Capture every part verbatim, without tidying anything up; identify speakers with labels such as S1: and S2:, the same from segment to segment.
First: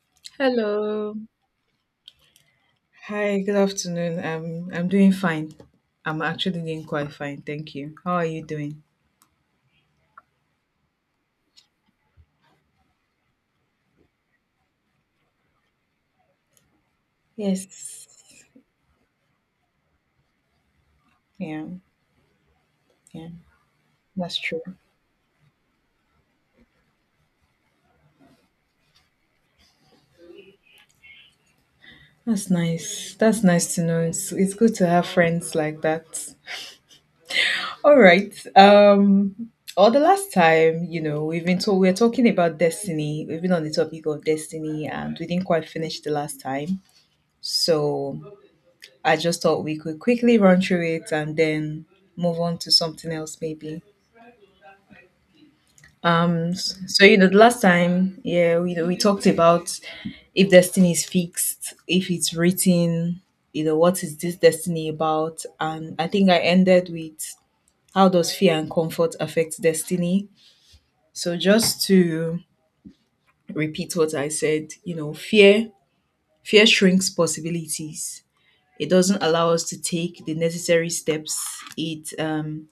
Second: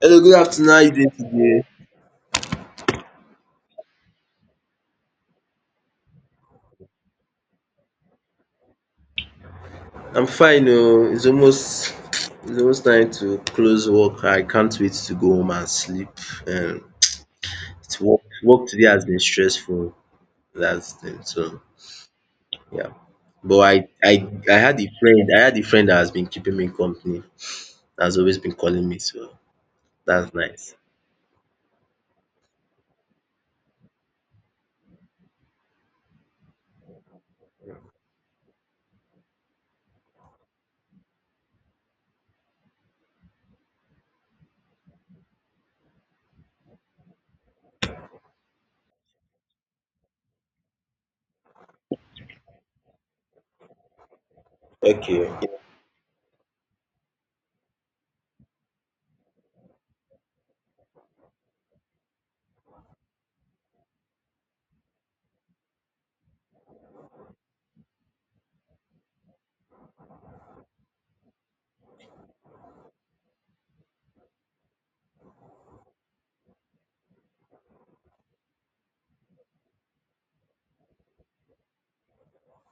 S1: Hello, good afternoon. How you doing
S2: Hello.
S1: today?
S2: Hi, good afternoon. Um, I'm doing fine. I'm actually doing quite fine, thank you. How are you doing?
S1: I'm fine. Oh, it's almost it's almost time to close work. I can't wait to go home and sleep. Um, it's
S2: Yes.
S1: work work today has been stressful. That's it. So
S2: Yeah,
S1: yeah,
S2: yeah,
S1: but I I
S2: That's
S1: I
S2: true.
S1: had a friend. I had a friend that has been keeping me company. Has always been calling me. So that's nice.
S2: that's nice. That's nice to know. It's it's good to have friends like that. All right. Um, or the last time, you know, we've been to- we're talking about destiny. We've been on the topic of destiny, and we didn't quite finish the last time. So I just thought we could quickly run through it and then move on to something else, maybe.
S1: Okay.
S2: Um, s- so you know, the last time, yeah, we we talked about if destiny is fixed, if it's written, you know, what is this destiny about? And I think I ended with how does fear and comfort affect destiny? So just to repeat what I said, you know, fear fear shrinks possibilities. It doesn't allow us to take the necessary steps. It um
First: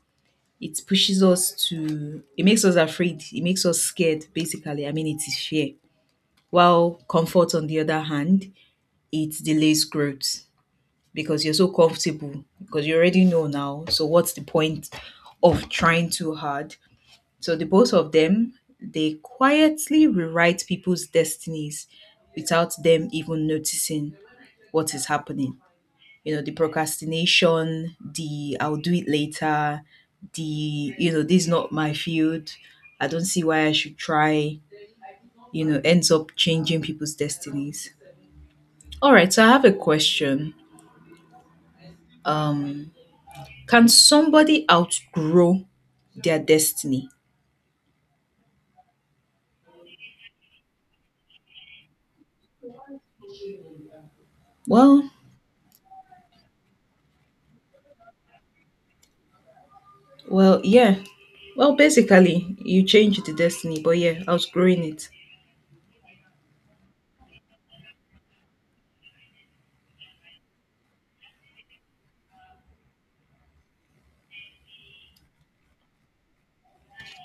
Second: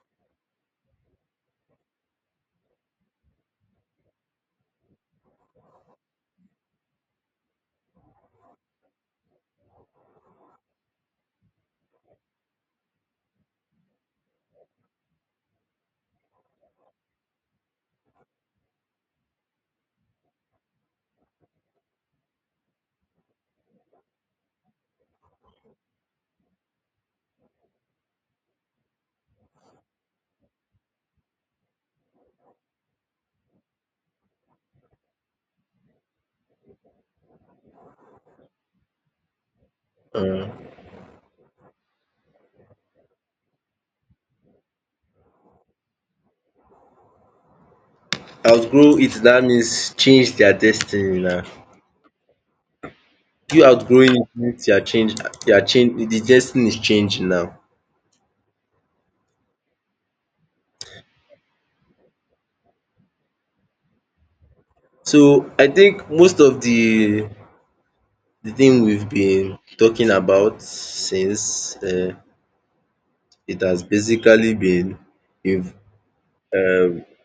S2: It pushes us to it makes us afraid. It makes us scared, basically. I mean, it is fear. While comfort, on the other hand, it delays growth because you're so comfortable, because you already know now. So, what's the point of trying too hard? So, the both of them, they quietly rewrite people's destinies without them even noticing what is happening. You know, the procrastination, the I'll do it later, the you know, this is not my field, I don't see why I should try, you know, ends up changing people's destinies. All right, so I have a question.
S1: Um,
S2: um can somebody outgrow their destiny?
S1: Outgrow it. That means change their destiny now. You outgrowing it means you are
S2: well
S1: change. You are change. The destiny is changing now.
S2: well yeah well, basically you change the destiny, but yeah, outgrowing it.
S1: So I think most of the the thing we've been talking about since um it has basically been in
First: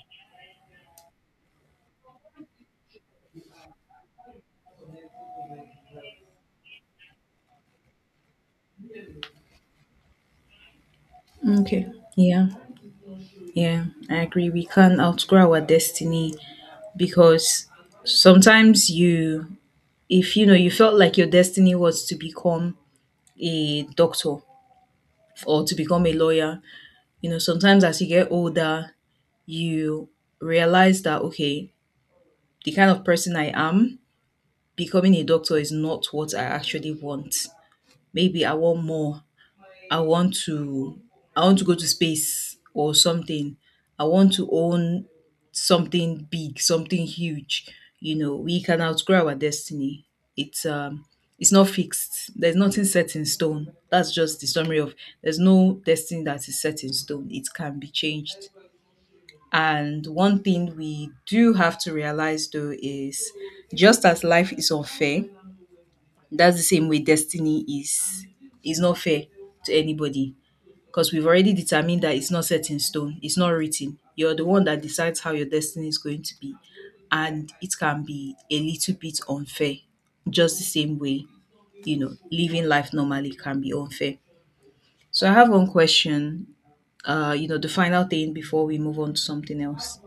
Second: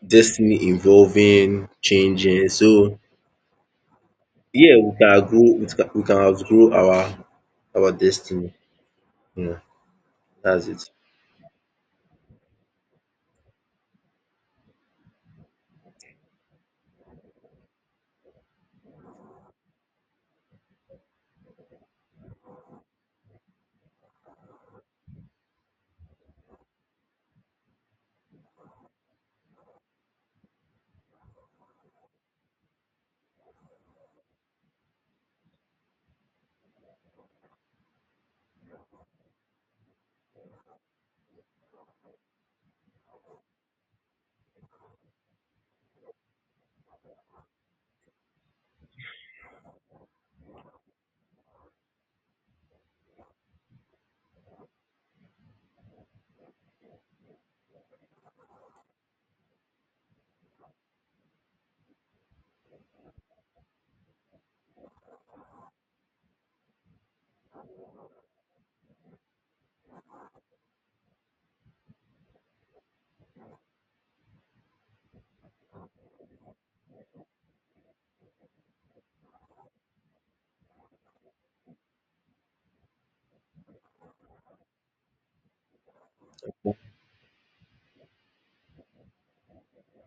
S1: destiny involving changing. So yeah, we can grow. We can we can outgrow our our destiny. Yeah, that's it.
S2: Okay. Yeah. Yeah, I agree, we can outgrow our destiny, because sometimes you, if you know, you felt like your destiny was to become a doctor or to become a lawyer, you know, sometimes as you get older, you realize that okay, the kind of person I am, becoming a doctor is not what I actually want. Maybe I want more. I want to, I want to go to space or something. I want to own something big, something huge. You know, we can outgrow our destiny. It's um it's not fixed. There's nothing set in stone. That's just the summary of there's no destiny that is set in stone. It can be changed. And one thing we do have to realize though is, just as life is unfair, that's the same way destiny is is not fair to anybody, because we've already determined that it's not set in stone, it's not written. You're the one that decides how your destiny is going to be. And it can be a little bit unfair, just the same way, you know, living life normally can be unfair. So I have one question, uh, you know, the final thing before we move on to something else.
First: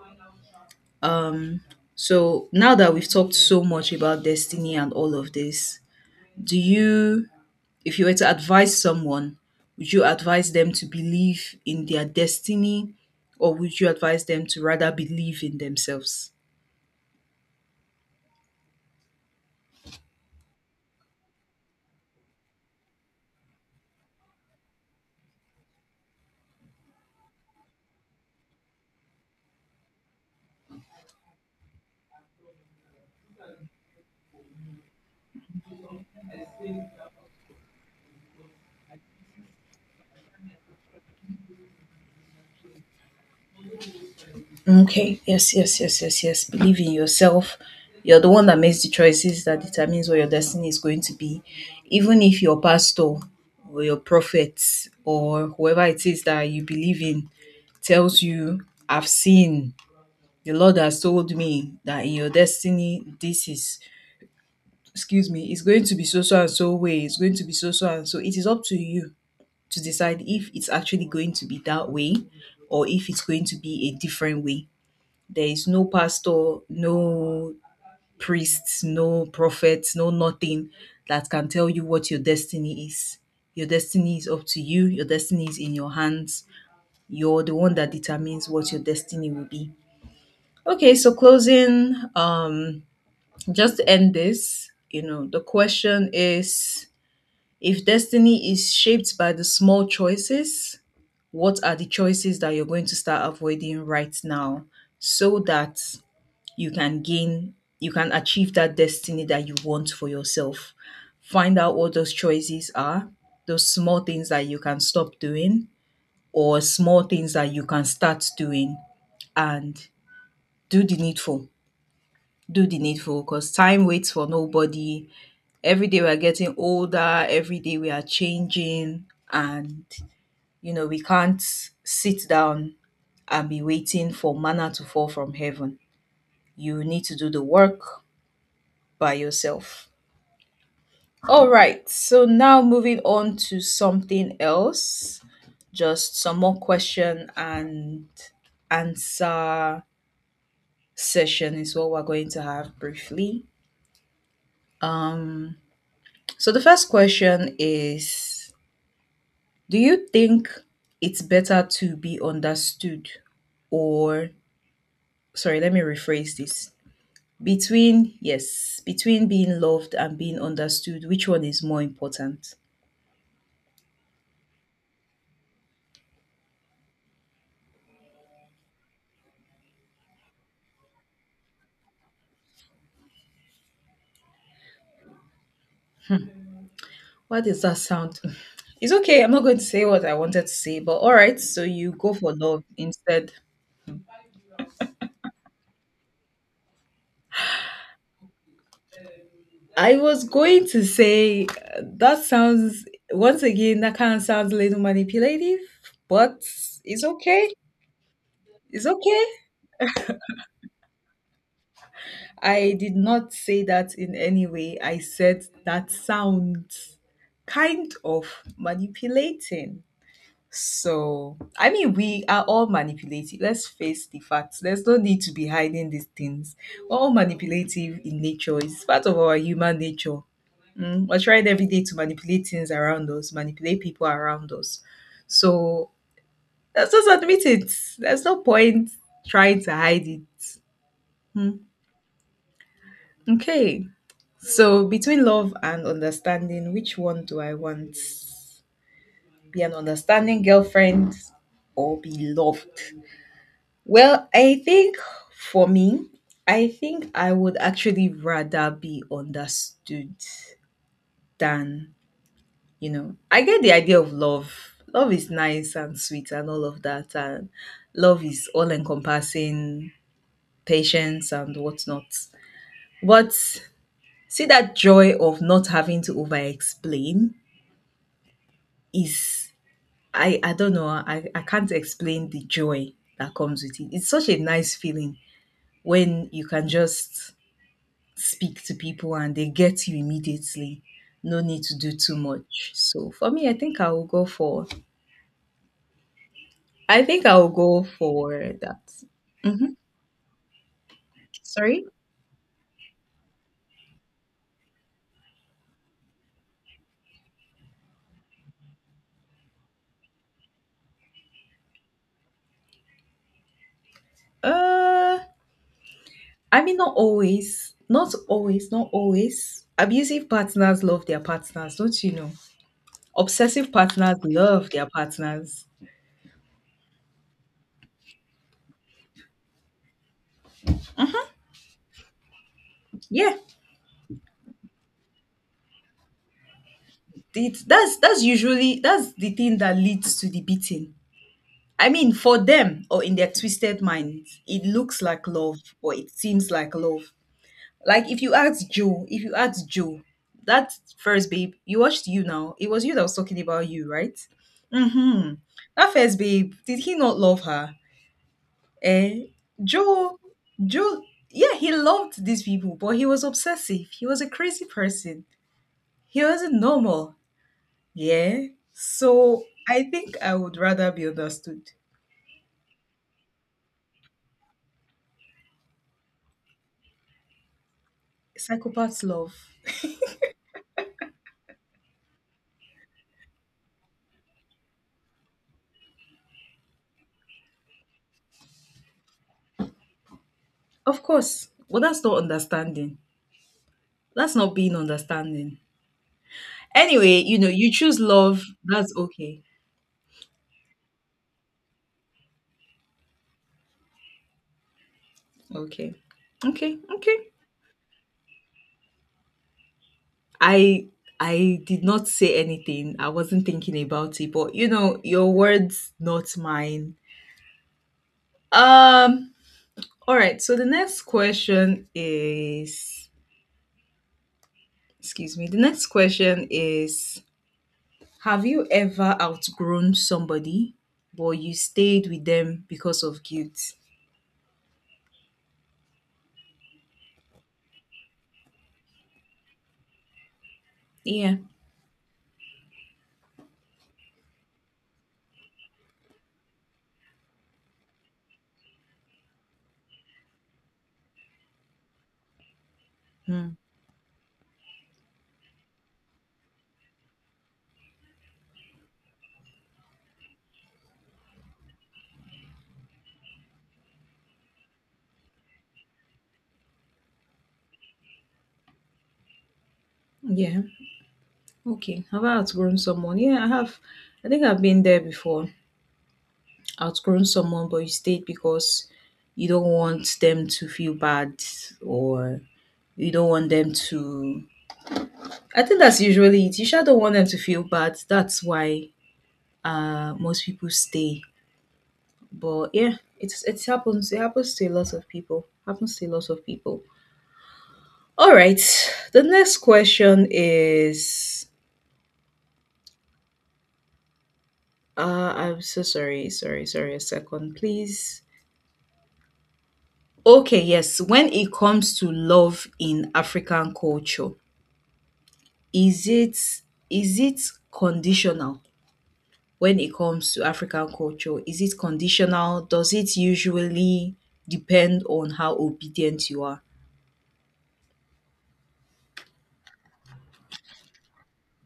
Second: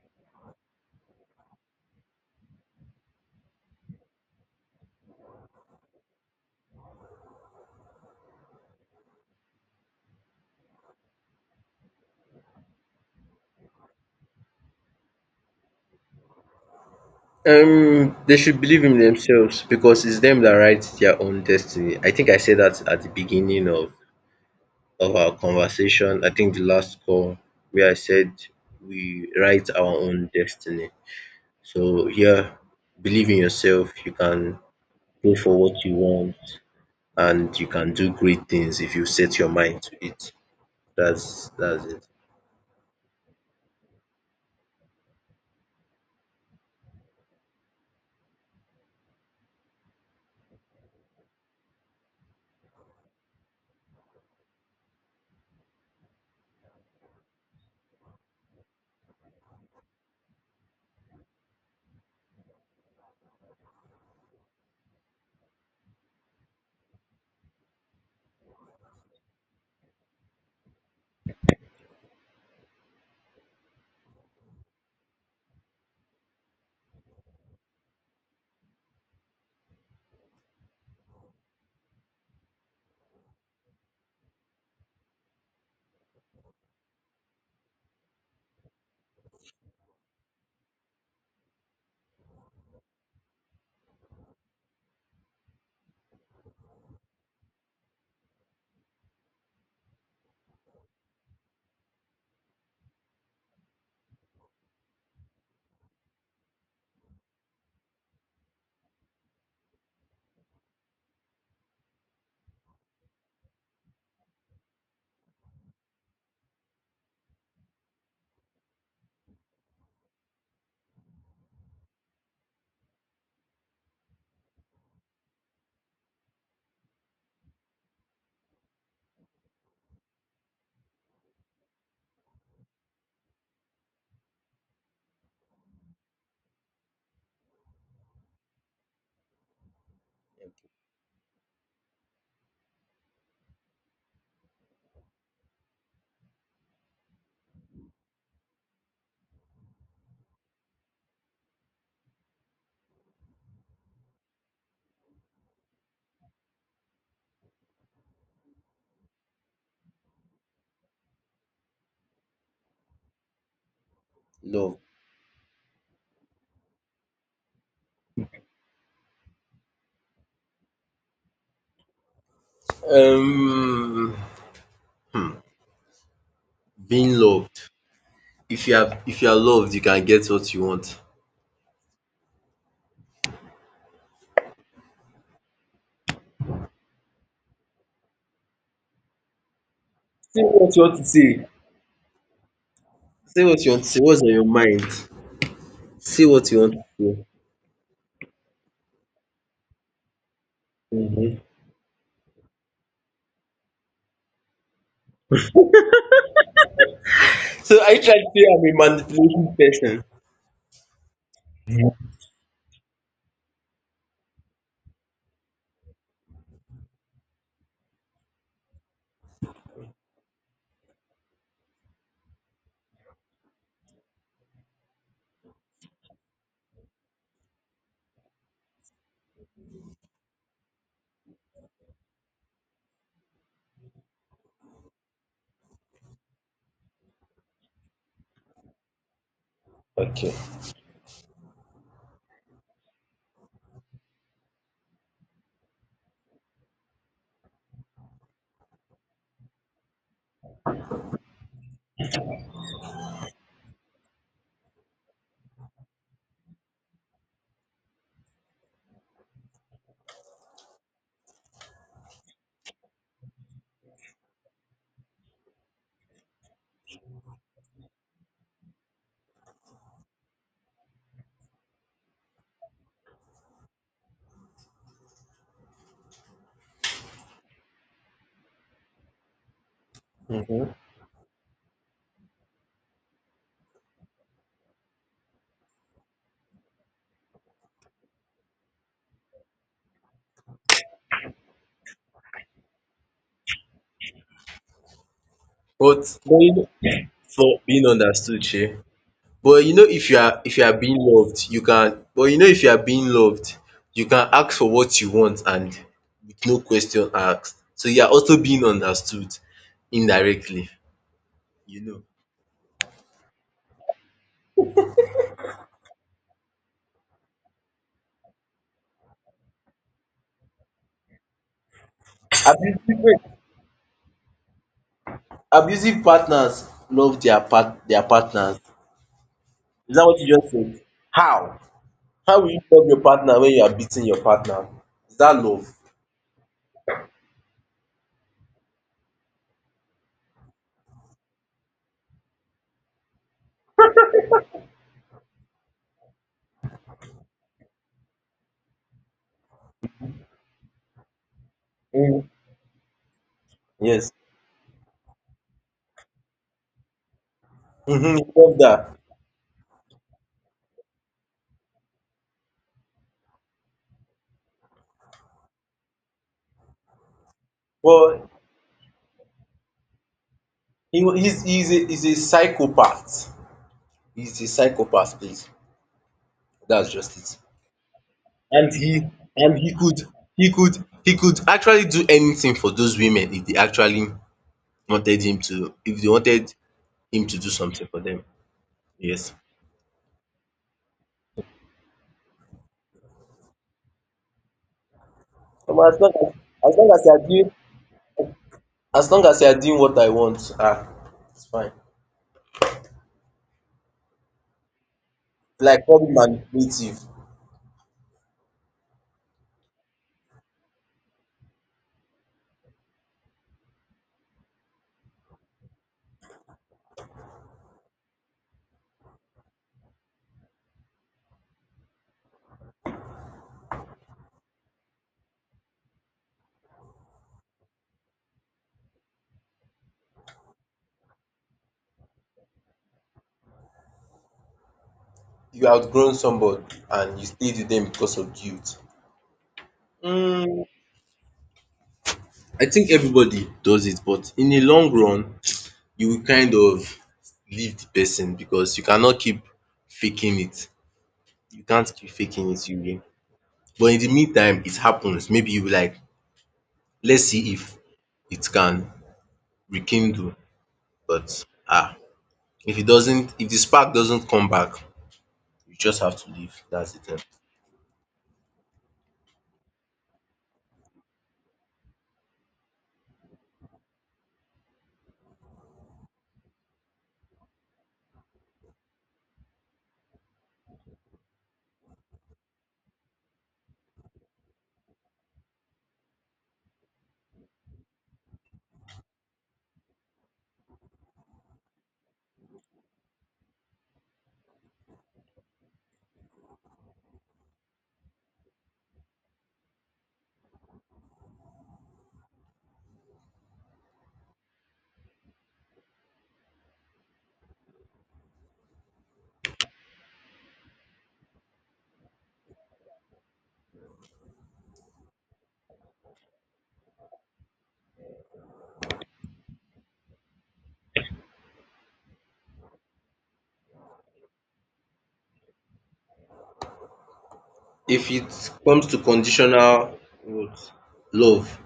S2: So now that we've talked so much about destiny and all of this, do you if you were to advise someone, would you advise them to believe in their destiny, or would you advise them to rather believe in themselves?
S1: Um, they should believe in themselves because it's them that write their own destiny. I think I said that at the beginning of of our conversation. I think the last call where I said we write our own destiny. So here, believe in yourself. You can go for what you want, and you can do great things if you set your mind to it. That's that's it.
S2: Okay, yes, yes, yes, yes, yes. Believe in yourself. You're the one that makes the choices that determines what your destiny is going to be. Even if your pastor or your prophet or whoever it is that you believe in tells you, I've seen, the Lord has told me that in your destiny, this is. Excuse me, it's going to be so so and so way, it's going to be so so and so. It is up to you to decide if it's actually going to be that way or if it's going to be a different way. There is no pastor, no priest, no prophet, no nothing that can tell you what your destiny is. Your destiny is up to you, your destiny is in your hands. You're the one that determines what your destiny will be. Okay, so closing, um, just to end this, you know, the question is, if destiny is shaped by the small choices, what are the choices that you're going to start avoiding right now, so that you can gain, you can achieve that destiny that you want for yourself? Find out what those choices are, those small things that you can stop doing, or small things that you can start doing, and do the needful. Do the needful, because time waits for nobody. Every day we are getting older, every day we are changing, and you know, we can't sit down and be waiting for manna to fall from heaven. You need to do the work by yourself. All right. So now moving on to something else. Just some more question and answer session is what we're going to have briefly. Um so the first question is, do you think it's better to be understood or,
S1: Love.
S2: sorry, let me rephrase this. Between yes, between being loved and being understood, which one is more important?
S1: Um, hmm, Being loved. If you are if you are loved, you can get what you want. Say
S2: Why does that sound? It's okay. I'm not going to say what I wanted to
S1: what
S2: say,
S1: you
S2: but
S1: want to
S2: all right.
S1: say.
S2: So you go for love instead.
S1: Say what you want to say. What's on your mind? Say what you want to say.
S2: I was going to
S1: Mhm.
S2: say uh, that sounds, once again, that kind of sounds a little manipulative, but it's okay.
S1: So I try to say I'm
S2: It's
S1: a
S2: okay.
S1: manipulation person?
S2: I did not say that in any way. I said that sounds kind of manipulating. So, I mean, we are all manipulative. Let's face the facts. There's no need to be hiding these things. We're all manipulative in nature. It's part of our human nature. Mm, We're trying every day to manipulate things around us, manipulate people around us. So, let's just admit it. There's no point trying to hide
S1: Okay.
S2: it. Mm, Okay. So, between love and understanding, which one do I want? Be an understanding girlfriend or be loved? Well, I think for me, I think I would actually rather be understood than, you know, I get the idea of love. Love is nice and sweet and all of that. And love is all encompassing, patience and whatnot. But see, that joy of not having to over explain is, I, I don't
S1: Mhm.
S2: know, I, I can't explain the joy that comes with it. It's such a nice feeling when you can just speak to people and they get you immediately. No need to do too much. So for me, I think I will go for,
S1: But going
S2: I think I will
S1: for
S2: go
S1: being
S2: for
S1: understood, shey.
S2: that.
S1: But
S2: Hmm.
S1: you know if you are if you are being loved, you
S2: Sorry.
S1: can but you know if you are being loved, you can ask for what you want and with no question asked. So you are also being understood indirectly, you know.
S2: Uh I mean not always. Not always, not always. Abusive partners love their partners, don't you know?
S1: Abusive
S2: Obsessive partners love their partners.
S1: abusive partners love their part their partners. Is that what you just said? How? How will you love your
S2: Yeah.
S1: partner when you are beating your partner? Is that love?
S2: It, that's that's usually that's the thing that leads to the beating. I mean, for them, or in their twisted minds, it looks like love or it seems like love. Like if you ask Joe, if you ask Joe, that first babe, you watched you
S1: Mm.
S2: now. It was you that was talking about you,
S1: Yes.
S2: right? Mm-hmm. That first babe, did he not love her?
S1: Hmm. Love that.
S2: Eh? Joe, Joe, yeah, he loved these people, but he was obsessive. He was a crazy person. He wasn't normal.
S1: Well,
S2: Yeah. So I think I would rather
S1: he,
S2: be
S1: wa- he's he's
S2: understood.
S1: a he's a psychopath. He's a psychopath, please. That's just it. And
S2: Psychopaths
S1: he
S2: love.
S1: and he could he could he could actually do anything for those women if they actually wanted him to if they wanted him to do something for them. Yes.
S2: Of course. Well, that's not understanding. That's not being understanding.
S1: Omo, as long as as long as you
S2: Anyway,
S1: are
S2: you know,
S1: doing
S2: you choose love. That's
S1: as long as
S2: okay.
S1: you are doing what I want, ah, it's fine. Like
S2: Okay.
S1: probably
S2: Okay.
S1: manipulative.
S2: Okay. I I did not say anything. I wasn't thinking about it, but you know, your words not mine. Um all right. So the next question is, excuse me. The next question is, have you ever outgrown somebody but you stayed with them because of guilt?
S1: You outgrown somebody and you stayed with them because of guilt. Mm,
S2: Yeah.
S1: I think everybody does it, but in the long run, you will kind of leave the person because you cannot keep faking it. You can't keep faking it, you will.
S2: Hmm.
S1: But in the meantime, it happens. Maybe you be like, let's see if it can rekindle. But ah, if it doesn't, if the spark doesn't come back, you just have to leave. That's the thing.
S2: Yeah. Okay. Have I outgrown someone? Yeah, I have. I think I've been there before. Outgrown someone, but you stayed because you don't want them to feel bad or you don't want them to. I think that's usually it. You sure don't want them to feel bad. That's why uh most people stay. But yeah, it's it happens. It happens to a lot of people. Happens to a lot of people. All right. The next question is, Uh, I'm so sorry, sorry, sorry. A second, please. Okay, yes. When it comes to love in African culture, is it is it conditional? When it comes to African culture, is it conditional? Does it usually depend on how obedient you are?
S1: If it comes to conditional what, love,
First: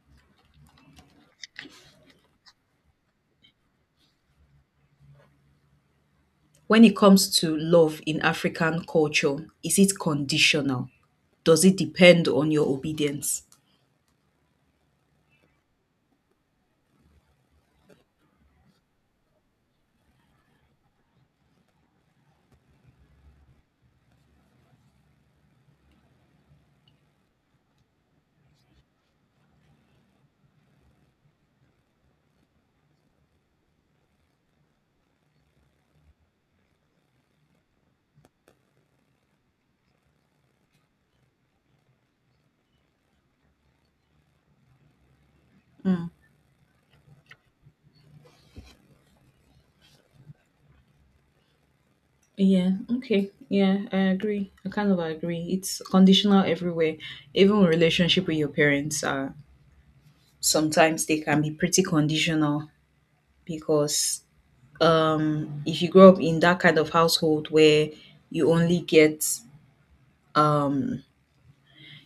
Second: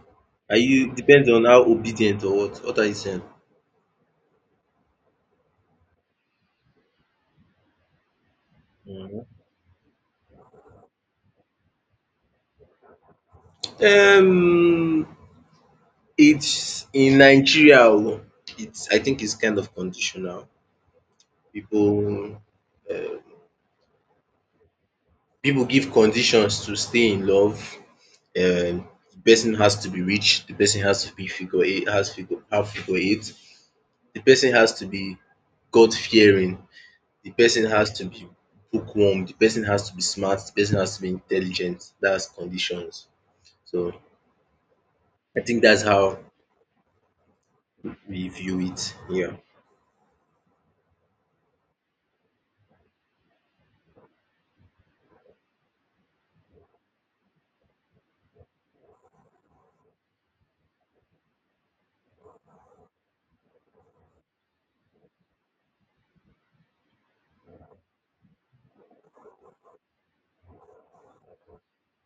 S1: are you depends on how obedient or what? What are you saying?
S2: When it comes to love in African
S1: Mhm.
S2: culture, is it conditional? Does it depend on your obedience?
S1: Um, it's in Nigeria oh, it's I think it's kind of conditional. People, um pipu give conditions to stay in love. um The person has to be rich, the person has to be figure eight has figure have figure eight, the person has to be God fearing, the person has to be bookworm, the person has to be smart, the person has to be intelligent. That's conditions. So I think that's how we view it here.
S2: Yeah, okay. Yeah, I agree. I kind of agree. It's conditional everywhere. Even relationship with your parents are sometimes, they can be pretty conditional, because um if you grow up in that kind of household where you only get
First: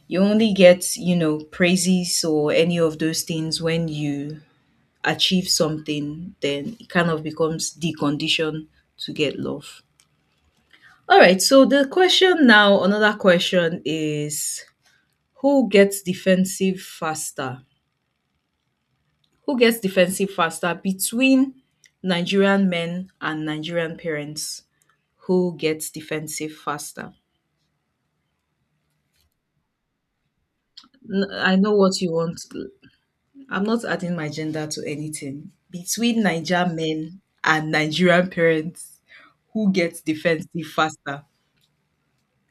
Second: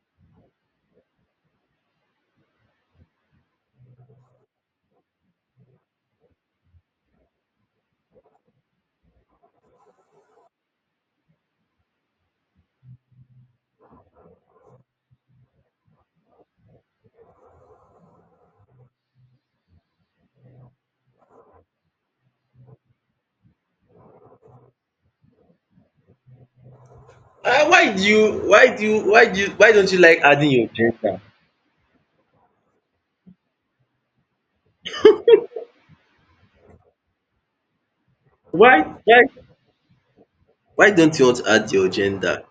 S2: you only get, you know, praises or any of those things when you achieve something, then it kind of becomes the condition to get love. All right, so the question now, another question is, who gets defensive faster? Who gets defensive faster between Nigerian men and Nigerian parents? Who gets defensive faster?
S1: Ah, why do you why do you why do you why don't you like adding your gender?
S2: N- I know what you want. I'm not adding my gender to anything. Between Nigerian men and Nigerian
S1: Why
S2: parents,
S1: why
S2: who gets defensive
S1: why don't
S2: faster?
S1: you want to add your gender?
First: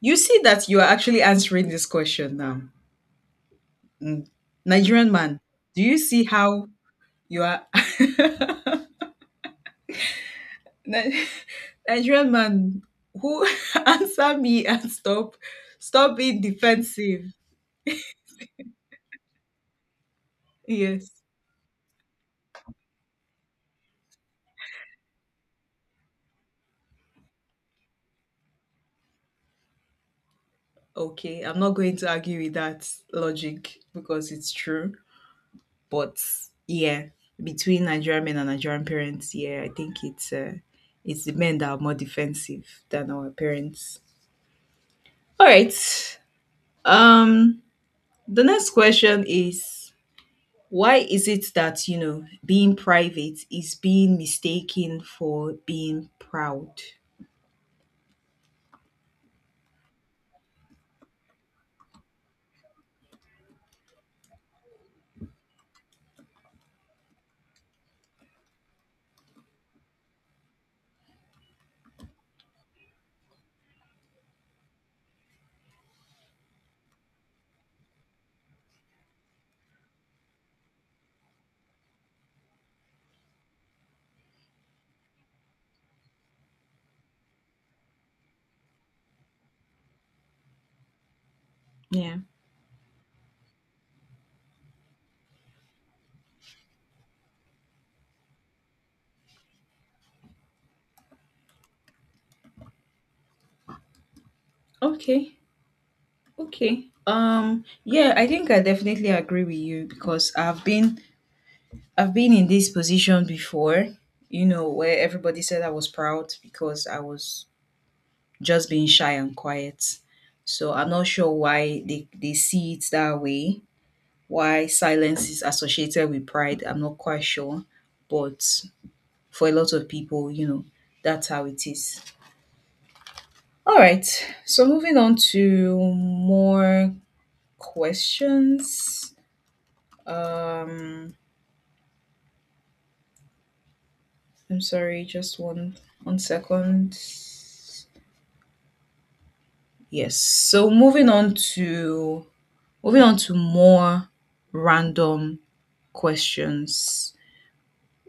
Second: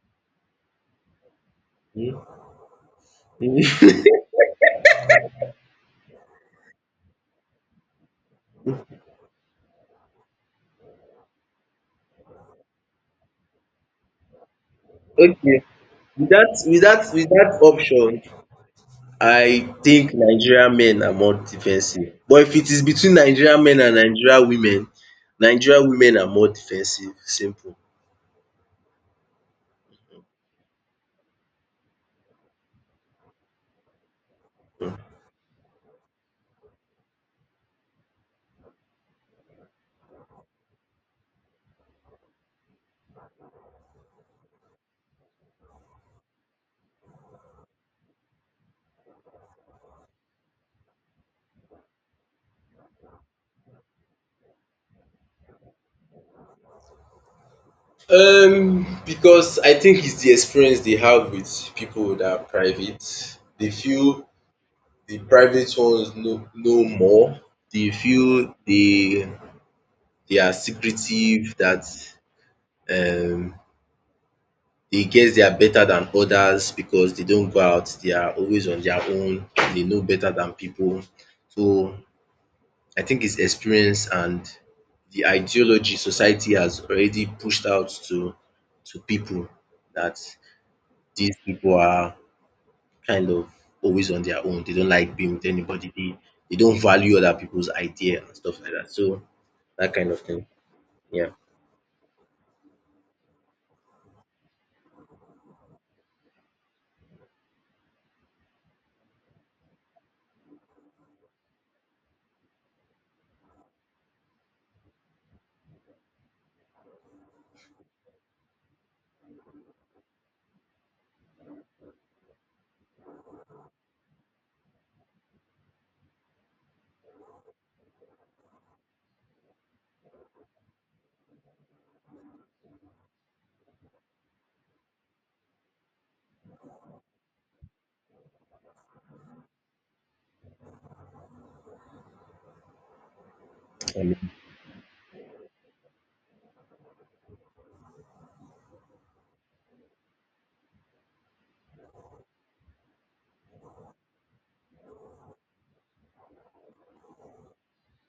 S2: You see that you are actually answering this
S1: Hmm?
S2: question now. Mm. Nigerian man, do you see how you are? Nigerian man who answer me and stop
S1: Okay.
S2: stop
S1: With
S2: being
S1: that with that with
S2: defensive.
S1: that option, I think Nigerian men
S2: Yes.
S1: are more defensive. But if it is between Nigerian men and Nigerian women, Nigerian women are more defensive. Simple.
S2: Okay, I'm not going to argue with that logic because it's true.
S1: Hmm.
S2: But yeah, between Nigerian men and Nigerian parents, yeah, I think it's uh, it's the men that are more defensive than our parents. All right. Um the next question is why is it that, you know, being private is being mistaken for being proud?
S1: Um, because I think it's the experience they have with people that are private. They feel the private ones know know more. They feel they they are secretive, that um they guess they are better than others because they don't go out. They are always on their own. They know better than people. So I think it's experience and the ideology society has already pushed out to to people that these people are
S2: Yeah.
S1: kind of always on their own. They don't like being with anybody. They they don't value other people's idea and stuff like that. So that kind of thing. Yeah.
S2: Okay. Okay. Um yeah, I think I definitely agree with you because I've been I've been in this position before, you know, where everybody said I was proud because I was just being shy and quiet. So I'm not sure why they, they see it that way, why silence is associated with pride. I'm not quite sure. But for a lot of people, you know, that's how it is. All right. So moving on to more questions. Um,
S1: And
S2: I'm sorry, just one one second. Yes. So moving on to moving on to more random questions.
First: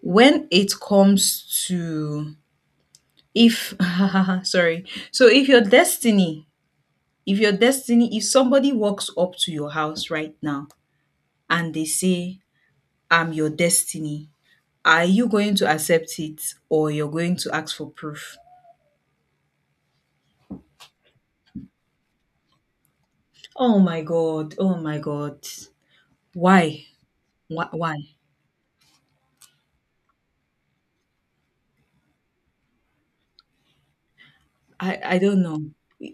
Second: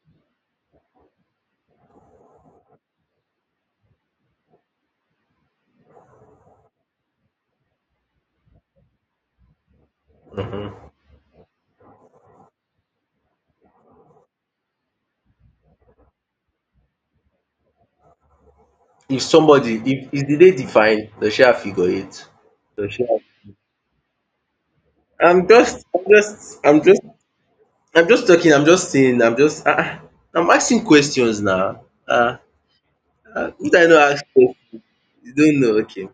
S2: When it comes to if sorry, so if your destiny, if your destiny, if somebody walks up to your house right now and they say, "I'm your destiny," are you going to accept it or you're going to ask for proof?
S1: if somebody if is the day defined, does share figure eight? Does she
S2: Oh my god. Oh my
S1: I'm
S2: god.
S1: just I'm just I'm
S2: Why?
S1: just
S2: Why? Why?
S1: I'm just talking, I'm just saying, I'm just ah ah I'm asking questions now. Ah ah would I not ask question?
S2: I I
S1: You
S2: don't
S1: don't
S2: know.
S1: know, okay.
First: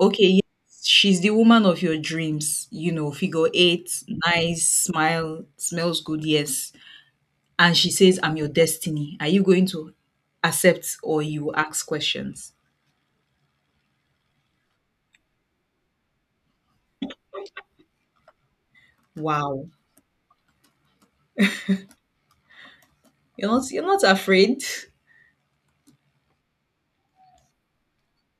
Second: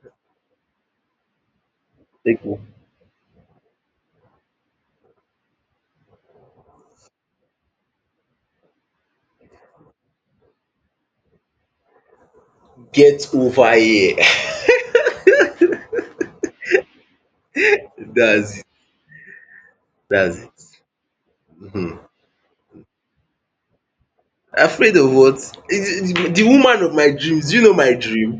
S2: Okay, yes, she's the woman of your
S1: Okay.
S2: dreams. You know, figure eight, nice, smile, smells good. Yes, and she says, "I'm your destiny." Are you going to accept or you ask questions?
S1: Get over here. That's it.
S2: Wow,
S1: That's it. Mhm.
S2: you're not you're not afraid.
S1: Afraid of what? Is- is- The woman of my dreams. Do you know my dream?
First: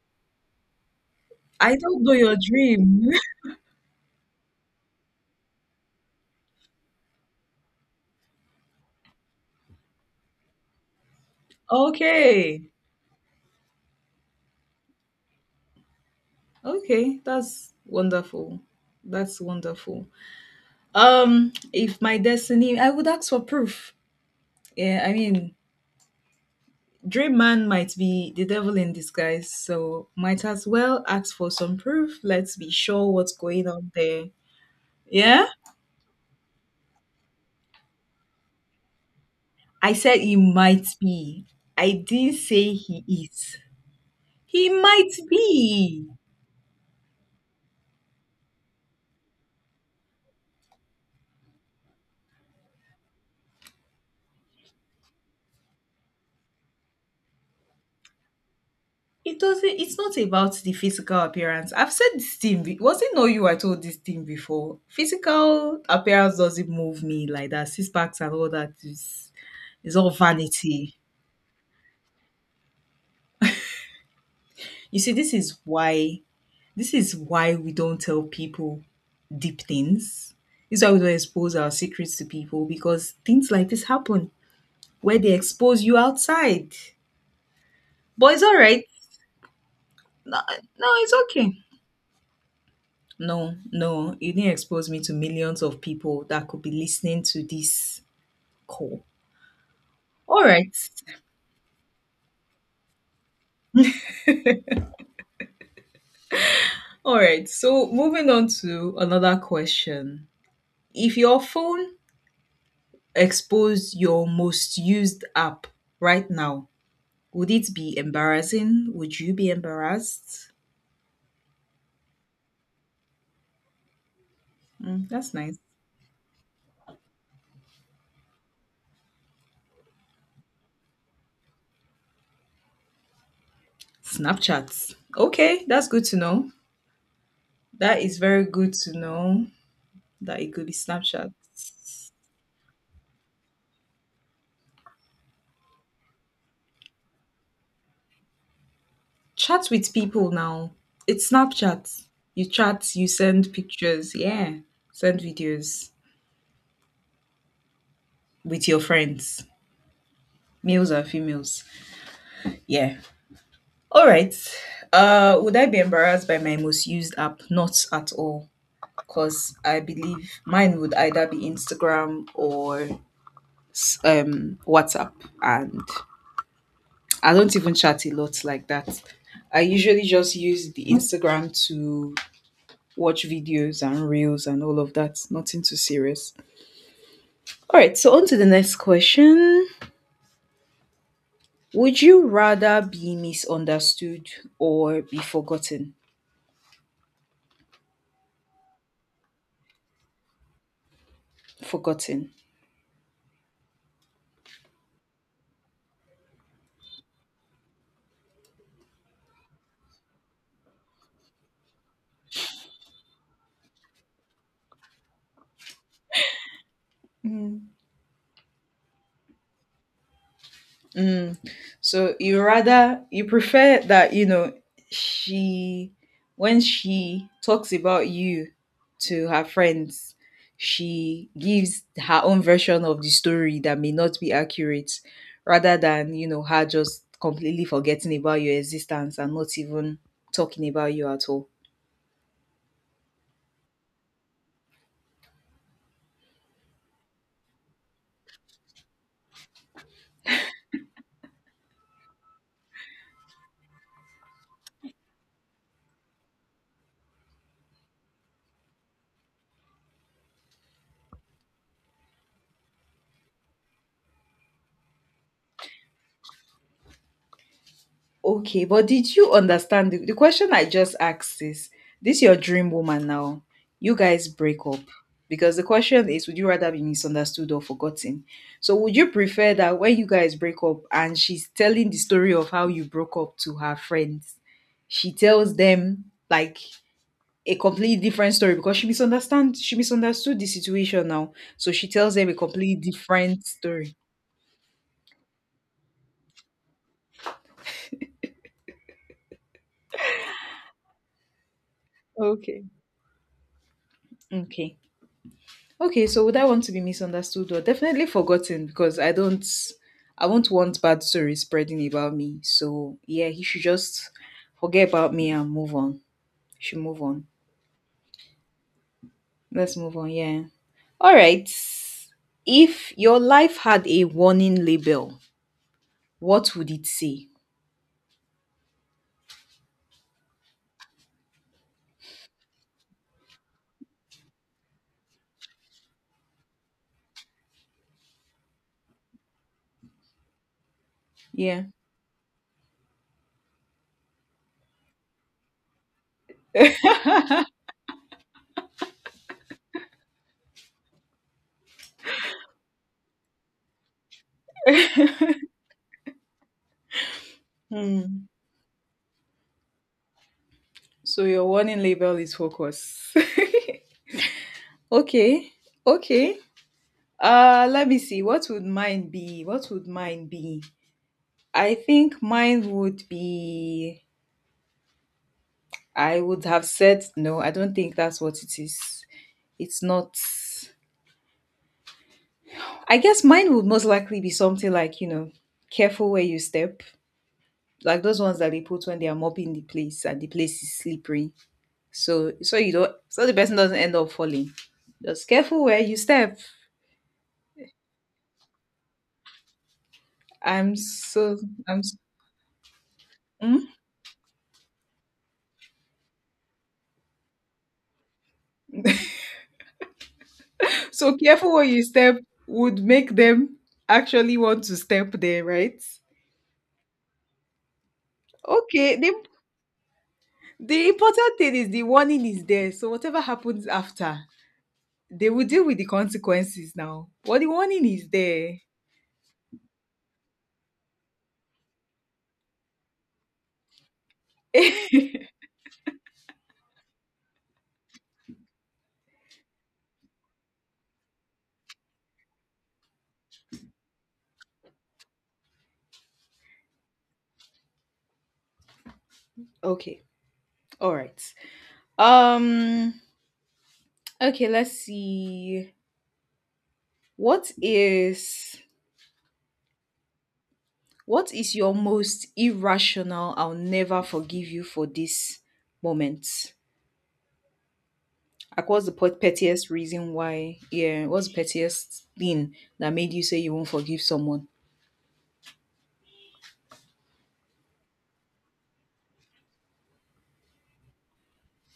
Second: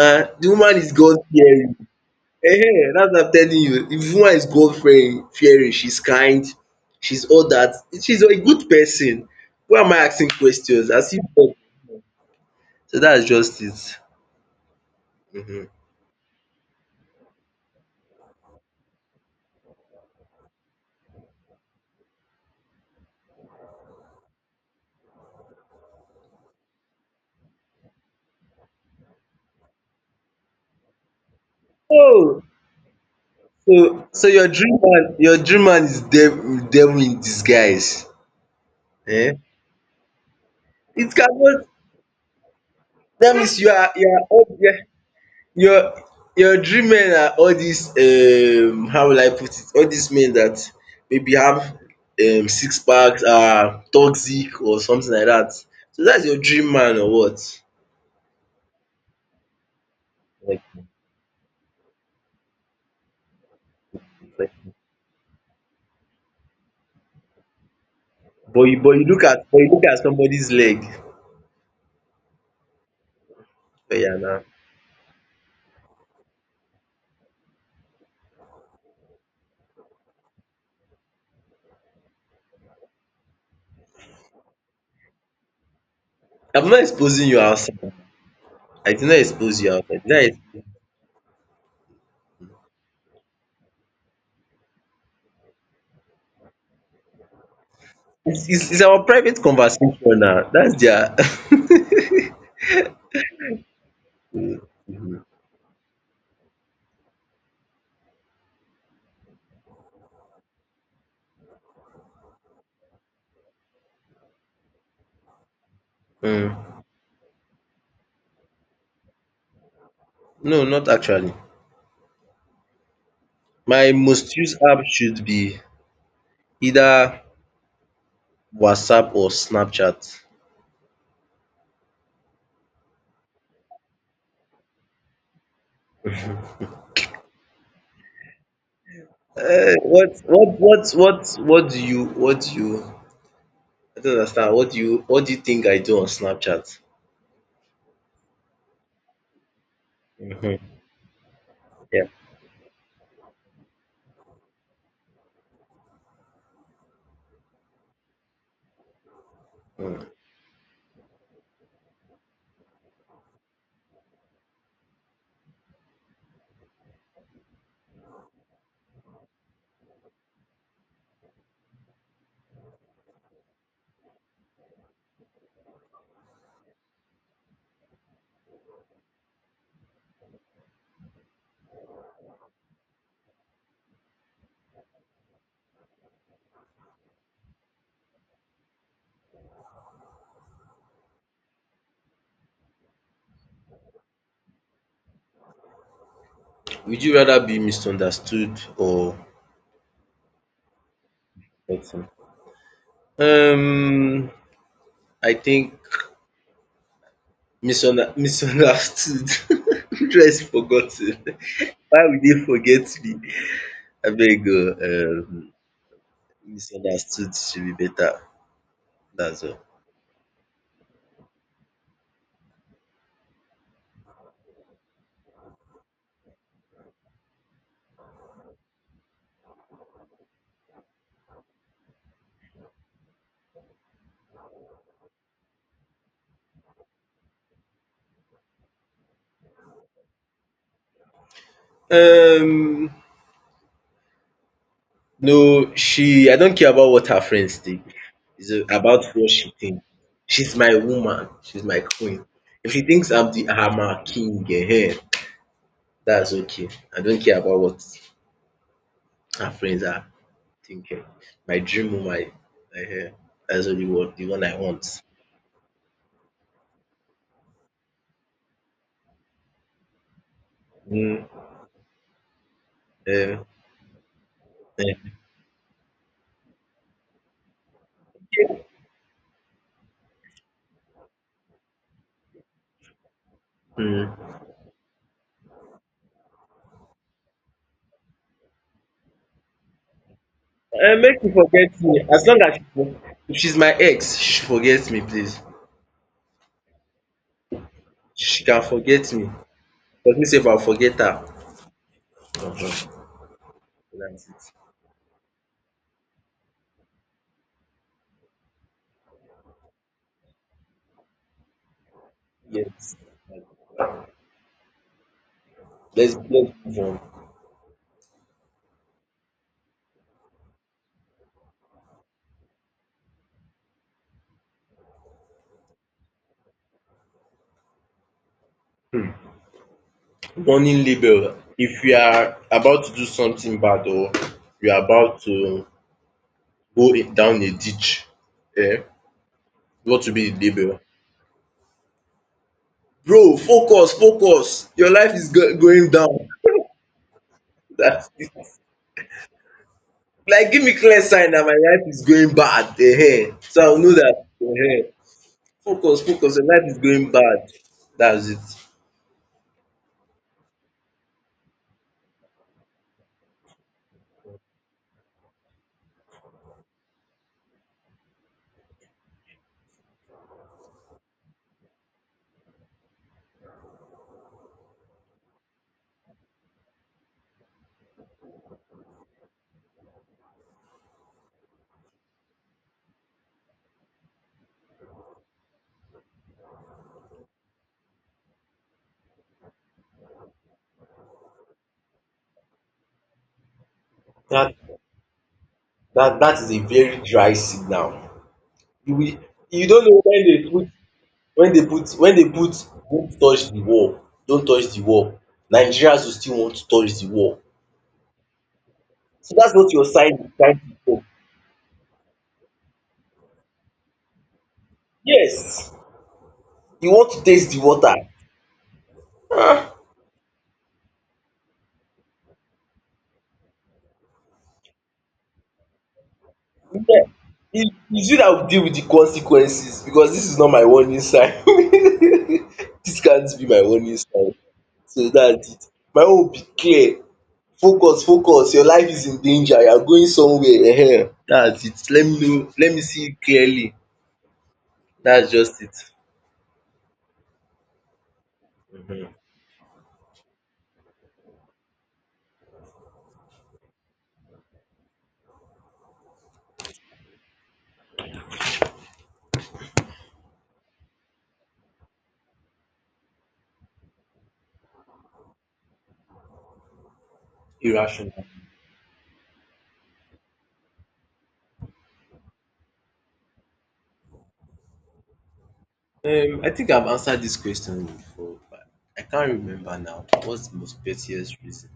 S1: um The woman is God fearing.
S2: I don't know your
S1: Ehen,
S2: dream.
S1: that's what I'm telling you. The woman is God fearing fearing. She's kind, she's all that. She's a good person. Why am I asking questions? As if
S2: Okay.
S1: so that's just it. Mhm.
S2: Okay. That's wonderful. That's wonderful. Um, if my destiny, I would ask for proof. Yeah, I mean, Dream Man might be the devil in disguise, so might as well ask for some proof.
S1: Oh,
S2: Let's be sure what's going
S1: so
S2: on there.
S1: so your dream man your
S2: Yeah?
S1: dream man is dev devil in disguise. um
S2: I said he might
S1: It
S2: be.
S1: cannot
S2: I didn't say he
S1: that
S2: is.
S1: means you are you are up
S2: He
S1: there.
S2: might
S1: Your
S2: be.
S1: your dream men are all these um how will I put it, all these men that maybe have um six packs, are toxic or something like that. So that's your dream man or what?
S2: It doesn't it's not about
S1: like
S2: the physical appearance. I've said this thing be- was it not you I told this thing
S1: like
S2: before? Physical appearance doesn't move me like that. Six packs and all
S1: But
S2: that
S1: you but you look
S2: is
S1: at but you look
S2: is
S1: at
S2: all
S1: somebody's leg.
S2: vanity.
S1: But yeah now
S2: You see, this is why this is why we don't tell people deep things. This is why we don't expose our secrets to people because things like this happen where they expose you
S1: I'm
S2: outside.
S1: not exposing you outside.
S2: But it's all right.
S1: I did not expose you outside. Did I
S2: No,
S1: expose?
S2: no, it's okay. No, no, you didn't expose me to millions of people that could be listening to this
S1: It's it's it's
S2: call.
S1: our private conversation
S2: All
S1: now that's
S2: right.
S1: their um
S2: All right. So moving on to another question. If your phone exposed your most used app right now, would it be embarrassing? Would you be embarrassed?
S1: no not actually. My most used app
S2: Mm,
S1: should
S2: that's nice.
S1: be either WhatsApp or Snapchat.
S2: Snapchat. Okay, that's good to know. That is very good to know
S1: Eh, what
S2: that
S1: what
S2: it could be
S1: what
S2: Snapchat.
S1: what what do you what do you I don't understand. What do you what do you think I do on Snapchat?
S2: Chat with people now.
S1: Mhm.
S2: It's Snapchat.
S1: Yeah.
S2: You chat, you send pictures, yeah. Send videos with your friends,
S1: Mm.
S2: males and females. Yeah. All right. Uh, would I be embarrassed by my most used app? Not at all. Because I believe mine would either be Instagram or s- um, WhatsApp, and I don't even chat a lot like that. I usually just use the Instagram to watch videos and reels and all of that. Nothing too serious. All right, so on to the next question. Would you rather be misunderstood or be forgotten?
S1: Would you rather be misunderstood or something?
S2: Forgotten.
S1: Um, I think misunder- misunderstood. Just forgotten. Why would they forget me? I beg go. Um, misunderstood should
S2: Hmm.
S1: be better. That's all.
S2: Mm. So you rather you prefer that you know she when she talks about you to her friends, she gives her own version of the story that may not be accurate, rather than you know her just completely forgetting about your existence and not even talking about you at all.
S1: Um, No, she I don't care about what her friends think. It's about what she thinks. She's my woman. She's my queen. If she thinks I'm the I'm her king, eh, that's okay. I don't care about what her friends are thinking. My dream woman, eh, eh, that's only what the one I want.
S2: Okay, but did you understand the, the question I just
S1: Mm,
S2: asked is this your dream woman
S1: eh,
S2: now? You guys break up.
S1: eh.
S2: Because the question is would you rather be misunderstood or forgotten? So would you prefer that when you guys break up and she's telling the story of how you broke up to her friends,
S1: Mm.
S2: she tells them like a completely different story because she misunderstand she misunderstood the
S1: Eh,
S2: situation
S1: make
S2: now.
S1: you forget
S2: So she
S1: me.
S2: tells
S1: As
S2: them a
S1: long as she
S2: completely
S1: for- if
S2: different
S1: she's my
S2: story.
S1: ex, she should forget me, please. She can forget me. But me sef, I forget her.
S2: Okay.
S1: Uh-huh. That's it.
S2: Okay. Okay, so would I want to be misunderstood or definitely forgotten? Because I don't, I won't want bad stories spreading about me.
S1: Yes.
S2: So yeah, he should just forget about me and move on.
S1: Let's let's move
S2: Should
S1: on.
S2: move on. Let's move on. Yeah. All right. If your life had a warning label, what would it say?
S1: Warning label. If you are about to do something bad or you are about to go i- down a ditch, eh, what will be the label?
S2: Yeah.
S1: Bro, focus, focus. Your life is go- going down. That's it. Like, give me clear sign that my life is going bad. Eh, eh. So I'll know that. Eh, eh. Focus, focus. Your life is going bad.
S2: Hmm.
S1: That's it.
S2: So your warning label is focus. Okay. Okay. Uh, let me see. What would mine be? What would mine be? I think mine would be I would have said no, I don't think that's what it is. It's not I guess mine would most likely be something like, you know, careful where you step. Like those ones that they put when they are mopping the place and the place is slippery. So so you don't so the person doesn't end up falling.
S1: That
S2: Just careful where you
S1: that that
S2: step.
S1: is a very dry signal. You will you don't know when they put
S2: I'm so
S1: when they
S2: I'm
S1: put
S2: s-
S1: when they put don't touch the
S2: Mm?
S1: wall, don't touch the wall, Nigerians will still want to touch the wall. So that's what your sign is trying to talk.
S2: So careful where you step would make them actually want to step there,
S1: Yes,
S2: right?
S1: you want to taste the water.
S2: Okay, they The important thing is the warning is there. So whatever happens after, they will deal with the consequences
S1: Yeah.
S2: now. But the
S1: It
S2: warning is
S1: is you that will
S2: there.
S1: deal with the consequences because this is not my warning sign. This can't be my warning sign. So that's it. My own will be clear. Focus, focus. Your life is in danger. You are going somewhere. Ehen. That's it. Let me know. Let me see it clearly. That's just it.
S2: Okay. All right. Um okay, let's see. What is what is your most irrational I'll never forgive you for this moment?
S1: Irrational.
S2: Like what's the pet- pettiest reason why? Yeah, what's the pettiest thing that made you say you won't forgive someone?
S1: Um, I think I've answered this question before, but I can't remember now. What's the most pettiest reason?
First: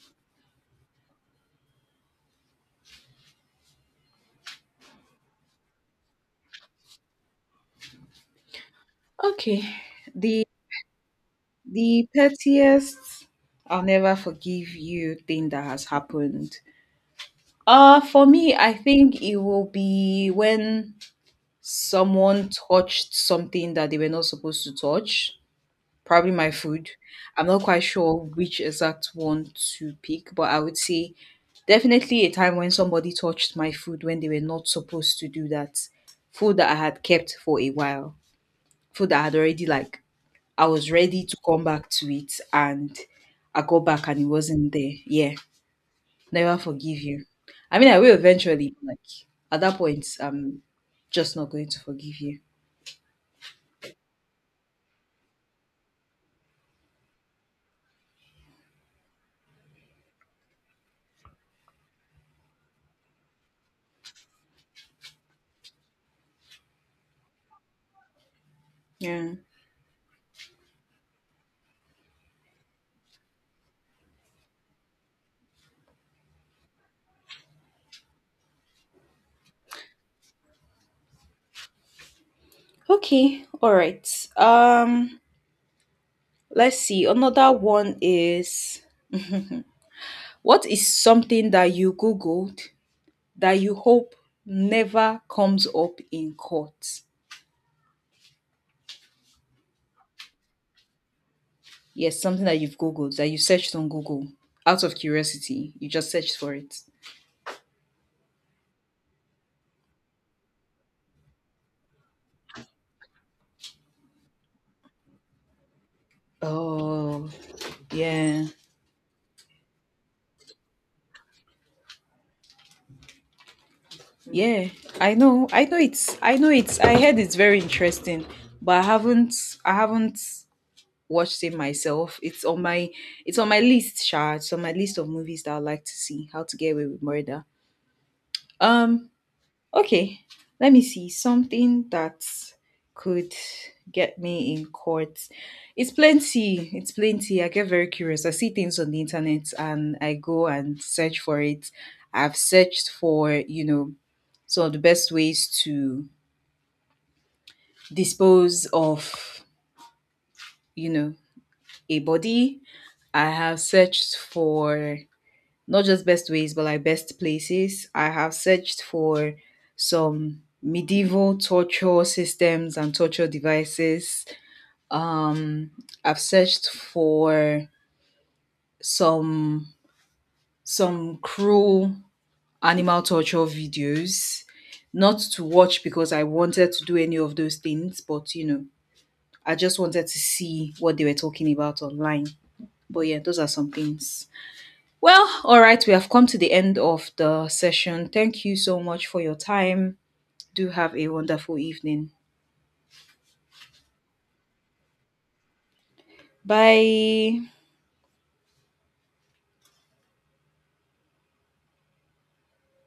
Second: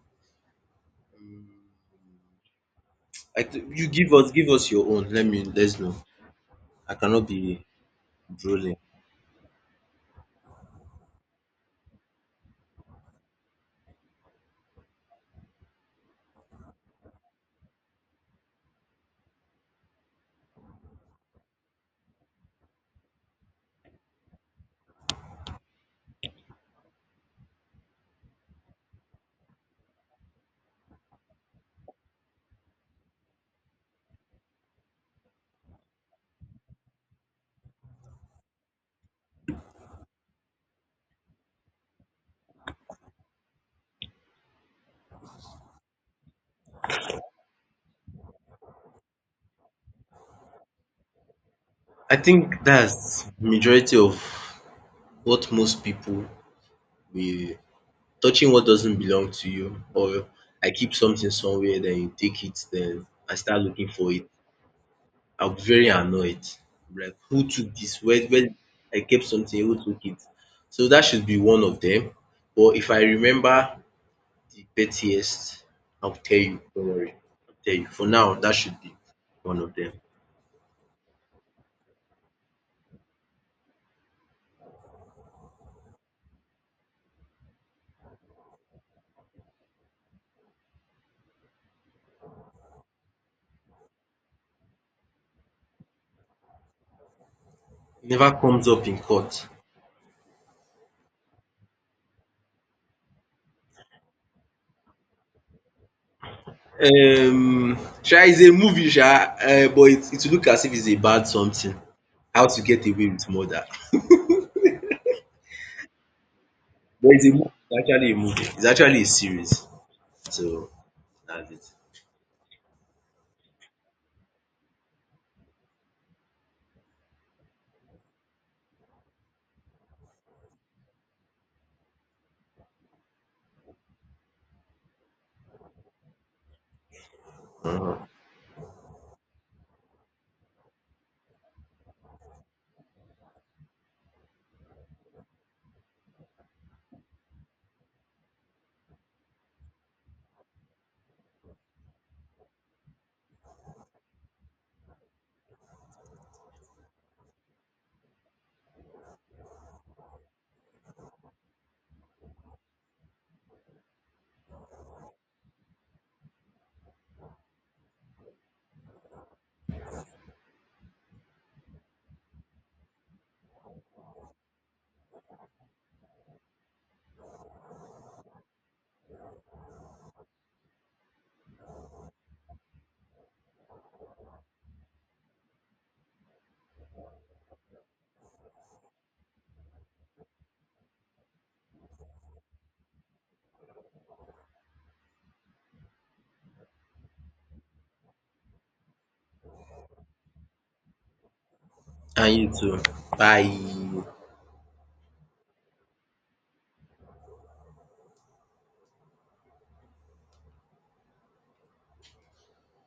S1: I th- you give us, give us your own. Let me, let's know. I cannot be drooling.
S2: Okay. The The pettiest I'll never forgive you thing that has happened. Uh for me, I think it will be when someone touched something that they were not supposed to touch. Probably my food. I'm not quite sure which exact one to pick, but I would say definitely a time when somebody touched my food when they were not supposed to do that. Food that I had kept for a while. Food that I had already like I was ready to come back to it and I got back and it wasn't there. Yeah. Never forgive you. I mean I will eventually, like at that point, I'm just not going to
S1: I
S2: forgive you.
S1: think that's majority of what most people be touching what doesn't belong to you, or I keep something somewhere, then you take it, then I start looking for it. I was very annoyed. Like who took this? Where where I kept
S2: Yeah.
S1: something, who took it? So that should be one of them. But if I remember the pettiest, I'll tell you. Don't worry. I'll tell you. For now, that should be one of them.
S2: Okay. All right. Um let's see. Another one is what is something that you googled that you hope never comes up in court?
S1: Never comes up in court.
S2: Yes, something that you've googled that you searched on Google out of curiosity. You just searched for it.
S1: Um sha is a movie sha. Uh, but it it will look as if it's a bad something. How to get away with murder. But it's
S2: Oh,
S1: a movie. It's actually a movie.
S2: yeah.
S1: It's actually a series. So that's it.
S2: Yeah. I know. I know it's I know it's I heard it's very interesting, but I haven't I haven't watched it myself. It's on my it's on my list, Sha. It's on my list of movies that I'd like to see. How to get away with murder. Um. Okay, let me see something that could get me in court. It's plenty. It's plenty. I get very curious. I see things on the internet and I go and search for it. I've searched for, you know, some of the best ways to dispose of, you know, a body. I have searched for not just best ways, but like best places. I have searched for some medieval torture systems and torture devices. Um, I've searched for some some cruel animal torture videos, not to watch because I wanted to do any of those things, but you know, I just wanted to see what they were talking about online. But yeah, those are some things. Well, all right, we have come to the end of the session. Thank you so much for your time. Do have a wonderful evening.
S1: And you too. Bye.
S2: Bye.